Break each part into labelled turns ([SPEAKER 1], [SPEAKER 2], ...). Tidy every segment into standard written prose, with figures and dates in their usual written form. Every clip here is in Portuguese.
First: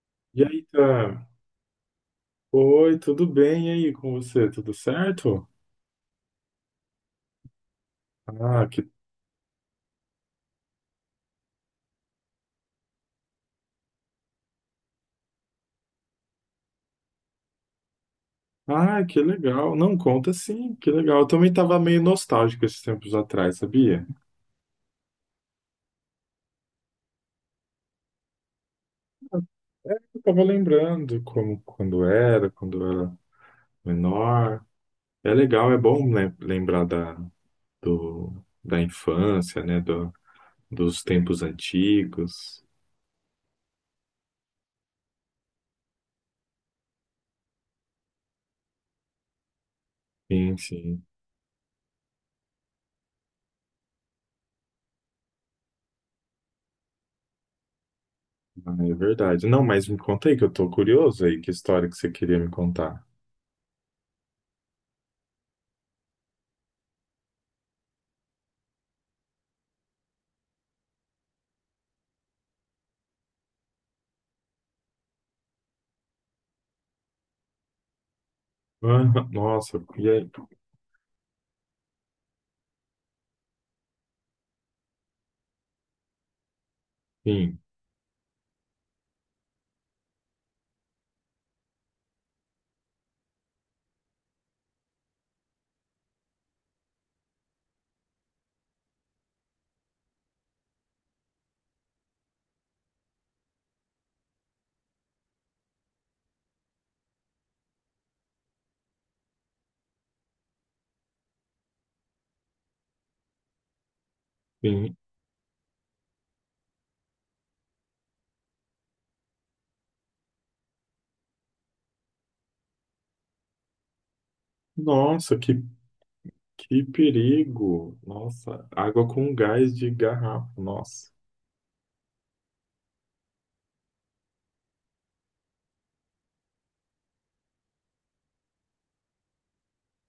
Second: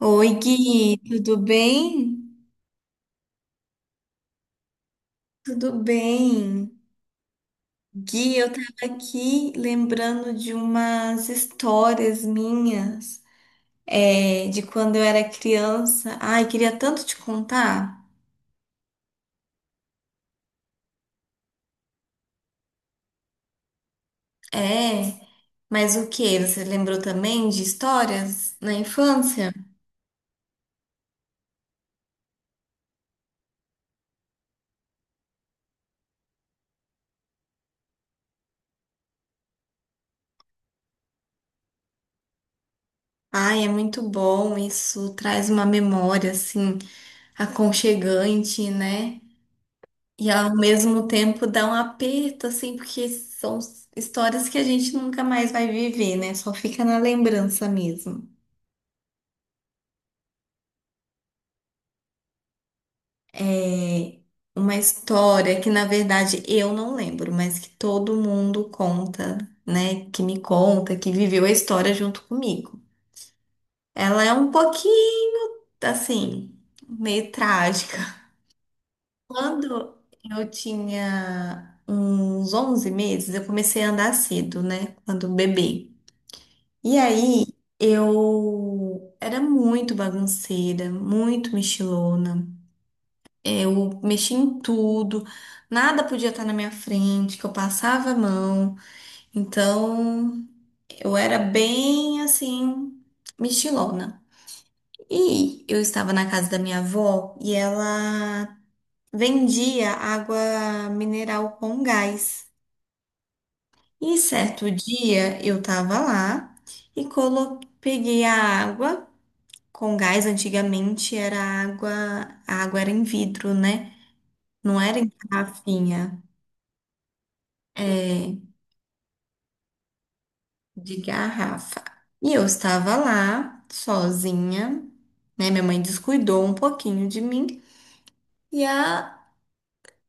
[SPEAKER 1] Oi,
[SPEAKER 2] E aí,
[SPEAKER 1] Gui,
[SPEAKER 2] tá?
[SPEAKER 1] tudo bem?
[SPEAKER 2] Oi, tudo bem? E aí, com você? Tudo certo?
[SPEAKER 1] Tudo bem. Gui, eu
[SPEAKER 2] Ah, que,
[SPEAKER 1] tava aqui lembrando de umas histórias minhas, de quando eu era criança. Ai, queria tanto te contar.
[SPEAKER 2] ah, que legal. Não, conta sim, que legal. Eu também estava meio nostálgico esses tempos atrás, sabia?
[SPEAKER 1] É, mas o que? Você lembrou também de histórias na infância?
[SPEAKER 2] Eu tava lembrando como quando eu era menor. É legal, é bom lembrar do, da infância, né? Dos tempos antigos.
[SPEAKER 1] Ai, é muito bom, isso traz uma memória, assim, aconchegante, né? E ao
[SPEAKER 2] Sim, sim.
[SPEAKER 1] mesmo tempo dá um aperto, assim, porque são histórias que a gente nunca mais vai viver, né? Só fica na lembrança mesmo.
[SPEAKER 2] Ah, é verdade. Não, mas me conta aí que eu tô curioso aí, que história que você queria me contar.
[SPEAKER 1] É uma história que, na verdade, eu não lembro, mas que todo mundo conta, né? Que me conta, que viveu a história junto comigo. Ela é um pouquinho, assim, meio trágica.
[SPEAKER 2] Ah, nossa,
[SPEAKER 1] Quando
[SPEAKER 2] e aí?
[SPEAKER 1] eu tinha uns 11 meses, eu comecei a andar cedo, né? Quando bebê. E aí,
[SPEAKER 2] Sim.
[SPEAKER 1] eu era muito bagunceira, muito mexilona. Eu mexia em tudo, nada podia estar na minha frente, que eu passava a mão. Então, eu era bem assim, mexilona. E eu estava na casa da minha avó e ela vendia água mineral com gás. E certo
[SPEAKER 2] Sim.
[SPEAKER 1] dia eu estava lá e colo... peguei a água. Com gás, antigamente era água, a água era em vidro, né? Não era em
[SPEAKER 2] Nossa, que,
[SPEAKER 1] garrafinha,
[SPEAKER 2] que perigo!
[SPEAKER 1] é,
[SPEAKER 2] Nossa, água com gás de garrafa.
[SPEAKER 1] de
[SPEAKER 2] Nossa,
[SPEAKER 1] garrafa. E eu estava lá, sozinha, né? Minha mãe descuidou um pouquinho de mim e a...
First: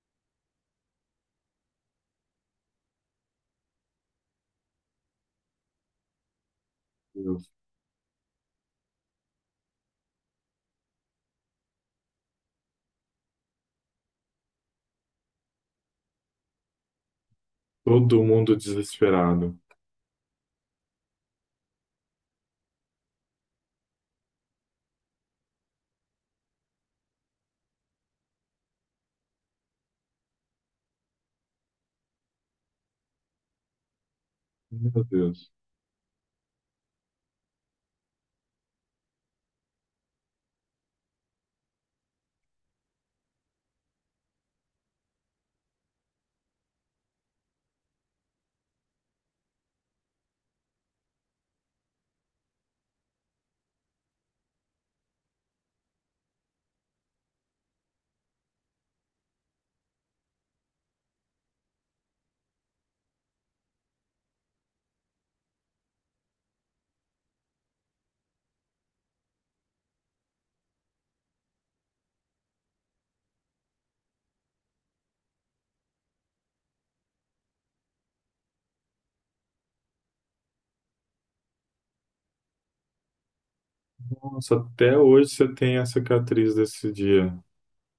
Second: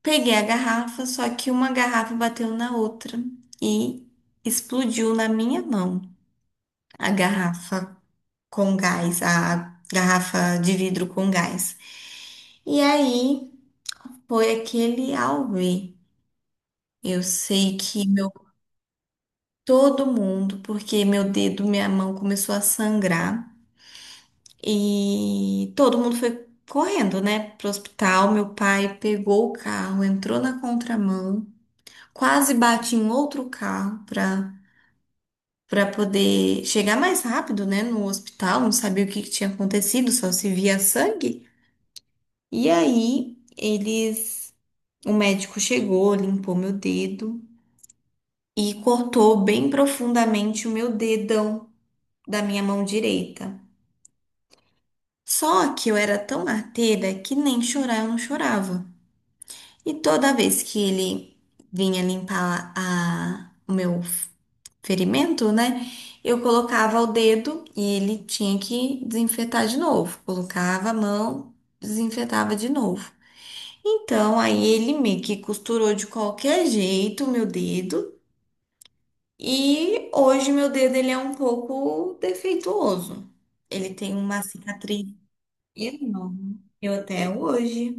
[SPEAKER 1] peguei a garrafa, só que uma garrafa bateu na outra e explodiu na minha mão a
[SPEAKER 2] meu Deus.
[SPEAKER 1] garrafa com gás, a garrafa de vidro com gás. E aí foi aquele auê. Eu sei que
[SPEAKER 2] Todo
[SPEAKER 1] meu
[SPEAKER 2] mundo desesperado.
[SPEAKER 1] todo mundo, porque meu dedo, minha mão começou a sangrar e todo mundo foi correndo, né, pro hospital. Meu pai pegou o carro, entrou na contramão, quase bate em outro carro para
[SPEAKER 2] Meu Deus.
[SPEAKER 1] para poder chegar mais rápido, né, no hospital. Não sabia o que que tinha acontecido, só se via sangue. E aí eles, o médico chegou, limpou meu dedo e cortou bem profundamente o meu dedão da minha mão direita. Só que eu era tão arteira que nem chorar eu não chorava. E toda vez que ele vinha limpar a, o meu ferimento, né? Eu colocava o dedo e ele tinha que desinfetar de novo. Colocava a mão, desinfetava de novo. Então, aí ele meio que costurou de qualquer jeito o meu dedo. E hoje meu dedo ele é um pouco defeituoso. Ele tem uma
[SPEAKER 2] Nossa, até
[SPEAKER 1] cicatriz
[SPEAKER 2] hoje você tem a cicatriz
[SPEAKER 1] enorme.
[SPEAKER 2] desse
[SPEAKER 1] Eu até
[SPEAKER 2] dia.
[SPEAKER 1] hoje.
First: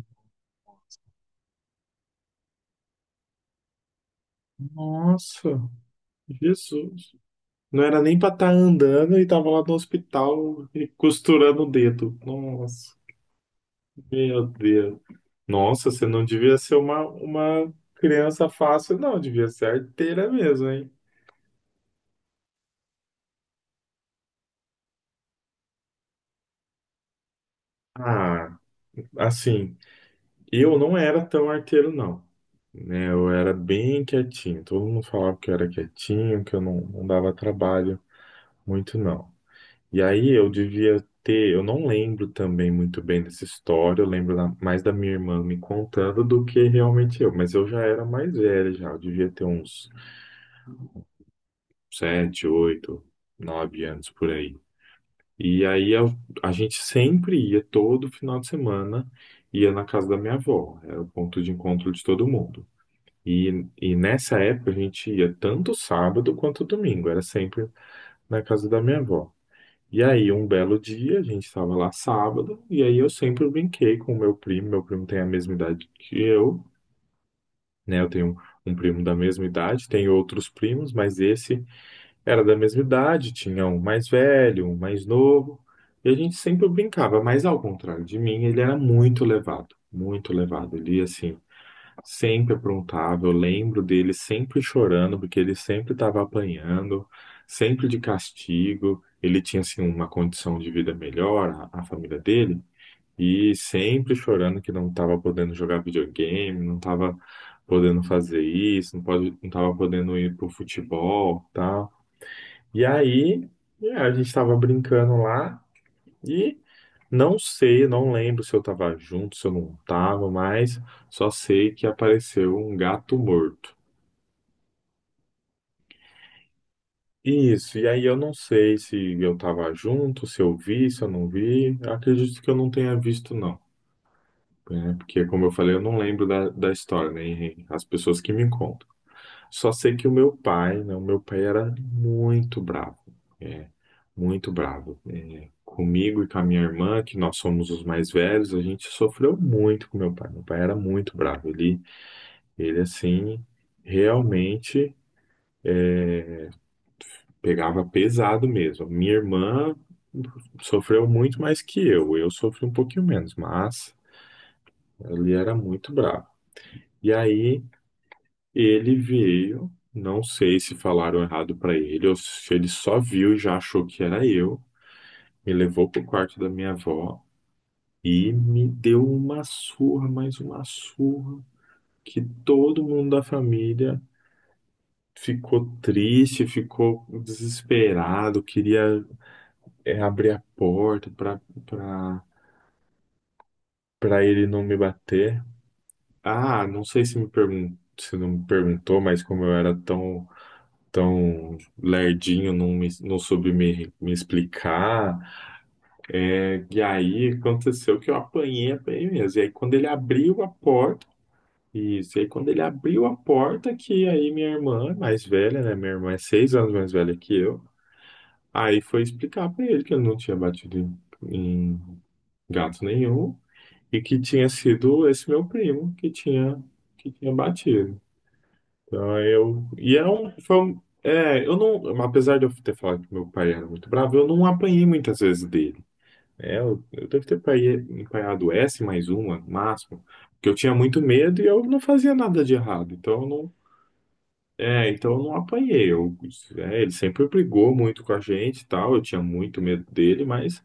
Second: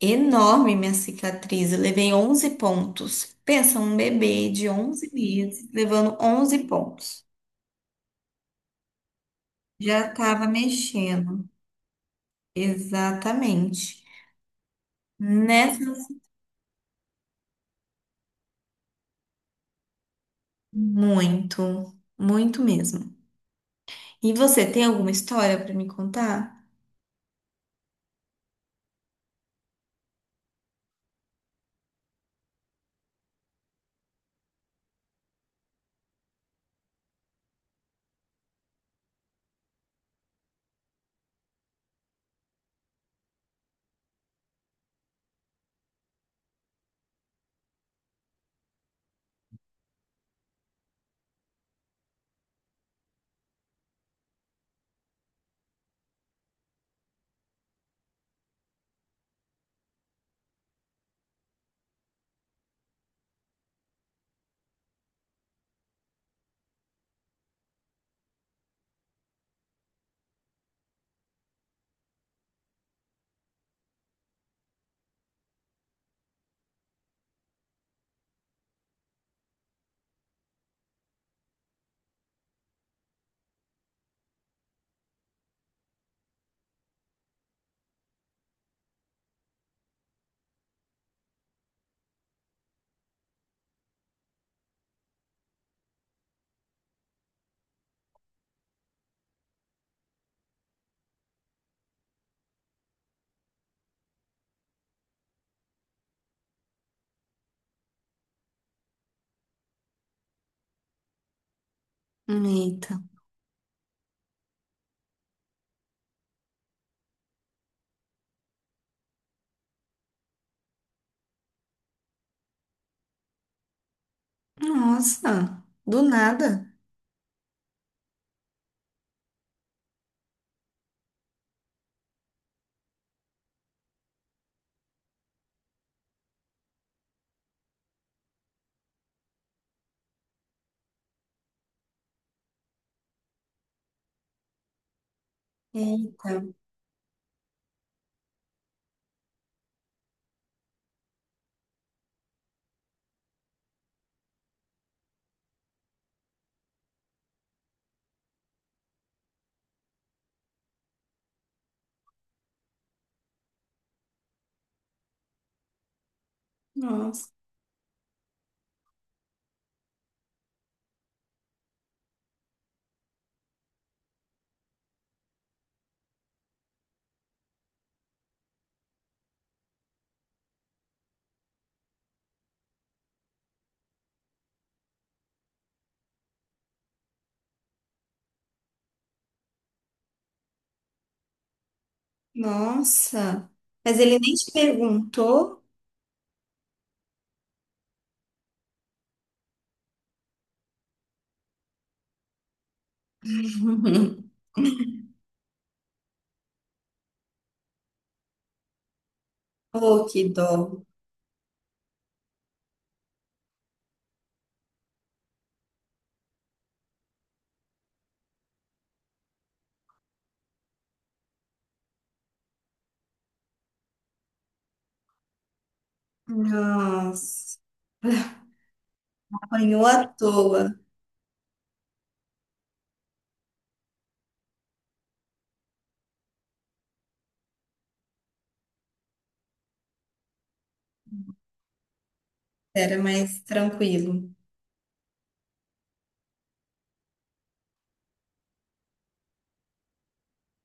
[SPEAKER 1] Enorme minha cicatriz. Eu levei 11 pontos. Pensa, um bebê de onze
[SPEAKER 2] Nossa,
[SPEAKER 1] meses levando onze
[SPEAKER 2] Jesus.
[SPEAKER 1] pontos.
[SPEAKER 2] Não era nem pra estar andando e tava lá no
[SPEAKER 1] Já tava
[SPEAKER 2] hospital e
[SPEAKER 1] mexendo.
[SPEAKER 2] costurando o dedo. Nossa,
[SPEAKER 1] Exatamente.
[SPEAKER 2] meu Deus.
[SPEAKER 1] Nessa,
[SPEAKER 2] Nossa, você não devia ser uma criança fácil, não. Devia ser arteira mesmo, hein?
[SPEAKER 1] muito, muito mesmo. E você tem alguma história para me contar?
[SPEAKER 2] Ah, assim. Eu não era tão arteiro, não. Né? Eu era bem quietinho. Todo mundo falava que eu era quietinho, que eu não dava trabalho muito, não. E aí eu devia ter. Eu não lembro também muito bem dessa história. Eu lembro mais da minha irmã me contando do que realmente eu. Mas eu já era mais velho, já. Eu devia ter uns 7, 8, 9 anos por aí. E aí a gente sempre ia, todo final de semana, ia na casa da minha avó. Era o ponto de encontro de todo mundo. E nessa época a gente ia tanto sábado quanto domingo, era sempre na casa da minha avó. E aí, um belo dia, a gente estava lá sábado, e aí eu sempre brinquei com o meu primo. Meu primo tem a mesma idade que eu, né? Eu tenho um primo da mesma idade, tenho outros primos, mas esse era da mesma idade, tinha um mais velho, um mais novo, e a gente sempre brincava, mas ao contrário de mim, ele era muito levado, muito levado. Ele, assim, sempre aprontava, eu lembro dele sempre chorando, porque ele sempre estava apanhando, sempre de castigo. Ele tinha assim uma condição de vida melhor, a família dele, e sempre chorando que não estava podendo jogar videogame, não estava podendo fazer isso, não pode, não estava podendo ir pro futebol, tal. E
[SPEAKER 1] Eita.
[SPEAKER 2] aí, a gente estava brincando lá. E não sei, não lembro se eu estava junto, se eu não estava, mas só sei que apareceu um gato morto.
[SPEAKER 1] Nossa, do nada.
[SPEAKER 2] Isso, e aí eu não sei se eu estava junto, se eu vi, se eu não vi. Eu acredito que eu não tenha visto, não. Né? Porque, como eu falei, eu não lembro da história, nem as pessoas que me contam. Só sei que o meu pai, né? O meu pai era muito bravo, é, muito bravo. É, comigo e
[SPEAKER 1] Eita.
[SPEAKER 2] com a minha irmã, que nós somos os mais velhos, a gente sofreu muito com meu pai. Meu pai era muito bravo. Ele assim, realmente pegava pesado mesmo. Minha irmã sofreu muito mais que eu. Eu sofri um pouquinho menos, mas ele era muito bravo. E
[SPEAKER 1] Nossa.
[SPEAKER 2] aí ele veio, não sei se falaram errado pra ele ou se ele só viu e já achou que era eu. Me levou pro quarto da minha avó e me deu uma surra, mais uma surra, que todo mundo da família ficou triste, ficou desesperado, queria abrir a porta pra para
[SPEAKER 1] Nossa. Mas ele
[SPEAKER 2] para
[SPEAKER 1] nem
[SPEAKER 2] ele
[SPEAKER 1] te
[SPEAKER 2] não me bater.
[SPEAKER 1] perguntou.
[SPEAKER 2] Ah, não sei se não me perguntou, mas como eu era tão lerdinho, não, não soube me explicar. Né? E aí aconteceu que eu apanhei, apanhei mesmo. E aí quando ele
[SPEAKER 1] Oh, que
[SPEAKER 2] abriu a
[SPEAKER 1] dó.
[SPEAKER 2] porta, isso, e aí quando ele abriu a porta, que aí minha irmã, é mais velha, né? Minha irmã é 6 anos mais velha que eu. Aí foi explicar pra ele que eu não tinha batido em gato nenhum e que tinha sido esse meu primo que tinha
[SPEAKER 1] Nossa,
[SPEAKER 2] batido. Então, eu.
[SPEAKER 1] apanhou
[SPEAKER 2] E é
[SPEAKER 1] à
[SPEAKER 2] um. Foi
[SPEAKER 1] toa.
[SPEAKER 2] um eu não. Apesar de eu ter falado que meu pai era muito bravo, eu não apanhei muitas vezes dele. É, eu devo ter apanhado S mais uma, no máximo. Porque eu tinha muito medo e eu não fazia nada de errado.
[SPEAKER 1] Era
[SPEAKER 2] Então, eu
[SPEAKER 1] mais
[SPEAKER 2] não.
[SPEAKER 1] tranquilo.
[SPEAKER 2] É, então eu não apanhei. Ele sempre brigou muito com a gente e tal. Eu tinha muito medo dele, mas.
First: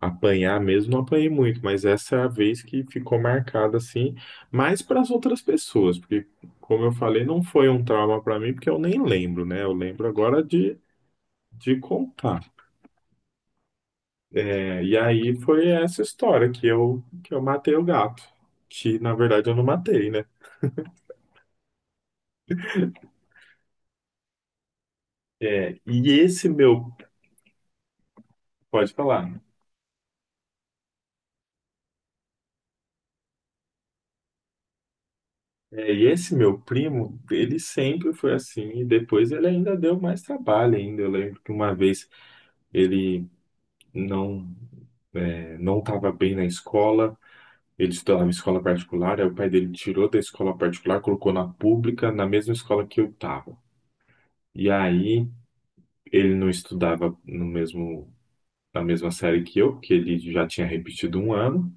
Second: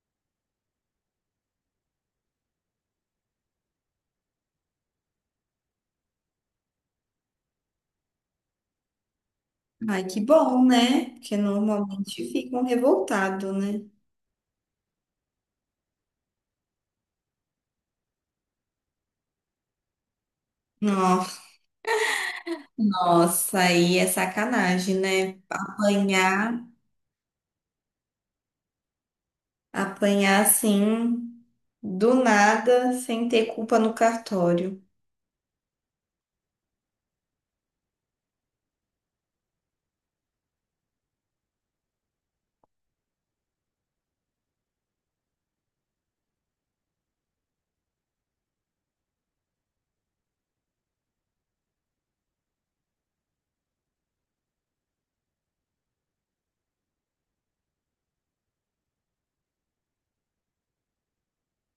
[SPEAKER 2] Apanhar mesmo não apanhei muito, mas essa é a vez que ficou marcada assim, mais para as outras pessoas, porque, como eu falei, não foi um trauma para mim, porque eu nem lembro, né? Eu
[SPEAKER 1] Ai,
[SPEAKER 2] lembro
[SPEAKER 1] que
[SPEAKER 2] agora
[SPEAKER 1] bom,
[SPEAKER 2] de,
[SPEAKER 1] né? Porque
[SPEAKER 2] de
[SPEAKER 1] normalmente
[SPEAKER 2] contar.
[SPEAKER 1] ficam revoltados, né?
[SPEAKER 2] É, e aí foi essa história que que eu matei o gato, que na verdade eu não matei, né?
[SPEAKER 1] Nossa, nossa, aí é sacanagem, né?
[SPEAKER 2] É, e esse
[SPEAKER 1] Apanhar,
[SPEAKER 2] meu, pode falar, né?
[SPEAKER 1] apanhar assim, do nada, sem ter culpa no cartório.
[SPEAKER 2] E esse meu primo, ele sempre foi assim, e depois ele ainda deu mais trabalho ainda. Eu lembro que uma vez ele não não estava bem na escola, ele estudava em escola particular, aí o pai dele tirou da escola particular, colocou na pública, na mesma escola que eu estava. E aí ele não estudava no mesmo, na mesma série que eu, porque ele já tinha repetido um ano.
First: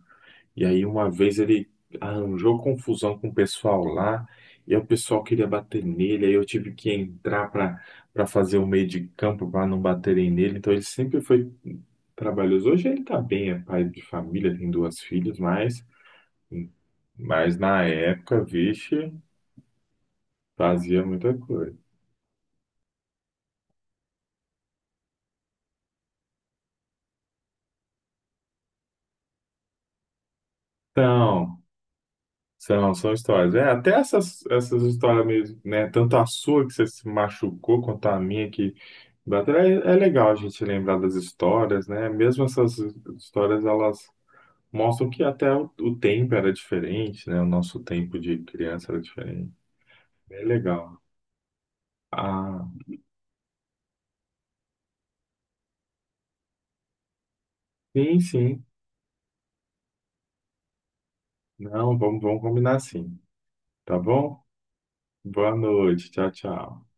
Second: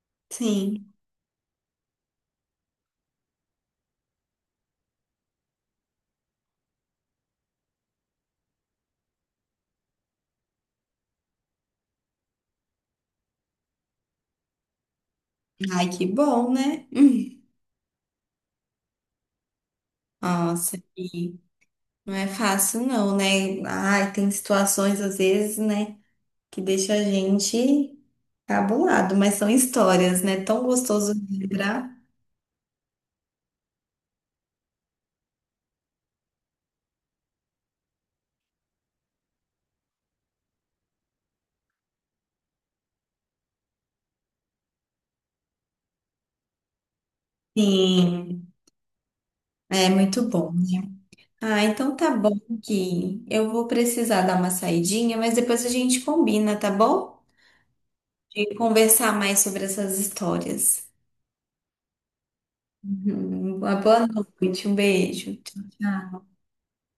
[SPEAKER 2] E aí
[SPEAKER 1] Sim.
[SPEAKER 2] uma vez ele arranjou confusão com o pessoal lá, e aí o pessoal queria bater nele, aí eu tive que entrar para fazer o meio de campo para não baterem nele. Então ele sempre foi trabalhoso. Hoje ele tá bem, é pai de família, tem duas filhas, mas
[SPEAKER 1] Ai, que bom, né? Hum.
[SPEAKER 2] na época, vixe,
[SPEAKER 1] Nossa,
[SPEAKER 2] fazia muita
[SPEAKER 1] e
[SPEAKER 2] coisa.
[SPEAKER 1] não é fácil não, né? Ai, tem situações às vezes, né, que deixa a gente cabulado, mas são histórias, né? Tão gostoso de
[SPEAKER 2] Então,
[SPEAKER 1] lembrar.
[SPEAKER 2] São histórias. É, até essas histórias mesmo, né? Tanto a sua que você se machucou, quanto a minha que bateu. É, é legal a gente lembrar das histórias, né? Mesmo essas histórias, elas mostram que até o tempo era diferente, né? O nosso tempo de
[SPEAKER 1] Sim,
[SPEAKER 2] criança era diferente.
[SPEAKER 1] é muito
[SPEAKER 2] É
[SPEAKER 1] bom, né?
[SPEAKER 2] legal.
[SPEAKER 1] Ah, então tá bom
[SPEAKER 2] Ah,
[SPEAKER 1] que eu vou precisar dar uma saidinha, mas depois a gente combina, tá bom?
[SPEAKER 2] sim,
[SPEAKER 1] De
[SPEAKER 2] sim.
[SPEAKER 1] conversar mais sobre essas histórias.
[SPEAKER 2] Não, vamos, vamos combinar sim.
[SPEAKER 1] Uhum, uma
[SPEAKER 2] Tá
[SPEAKER 1] boa
[SPEAKER 2] bom?
[SPEAKER 1] noite, um beijo.
[SPEAKER 2] Boa
[SPEAKER 1] Tchau,
[SPEAKER 2] noite.
[SPEAKER 1] tchau.
[SPEAKER 2] Tchau, tchau.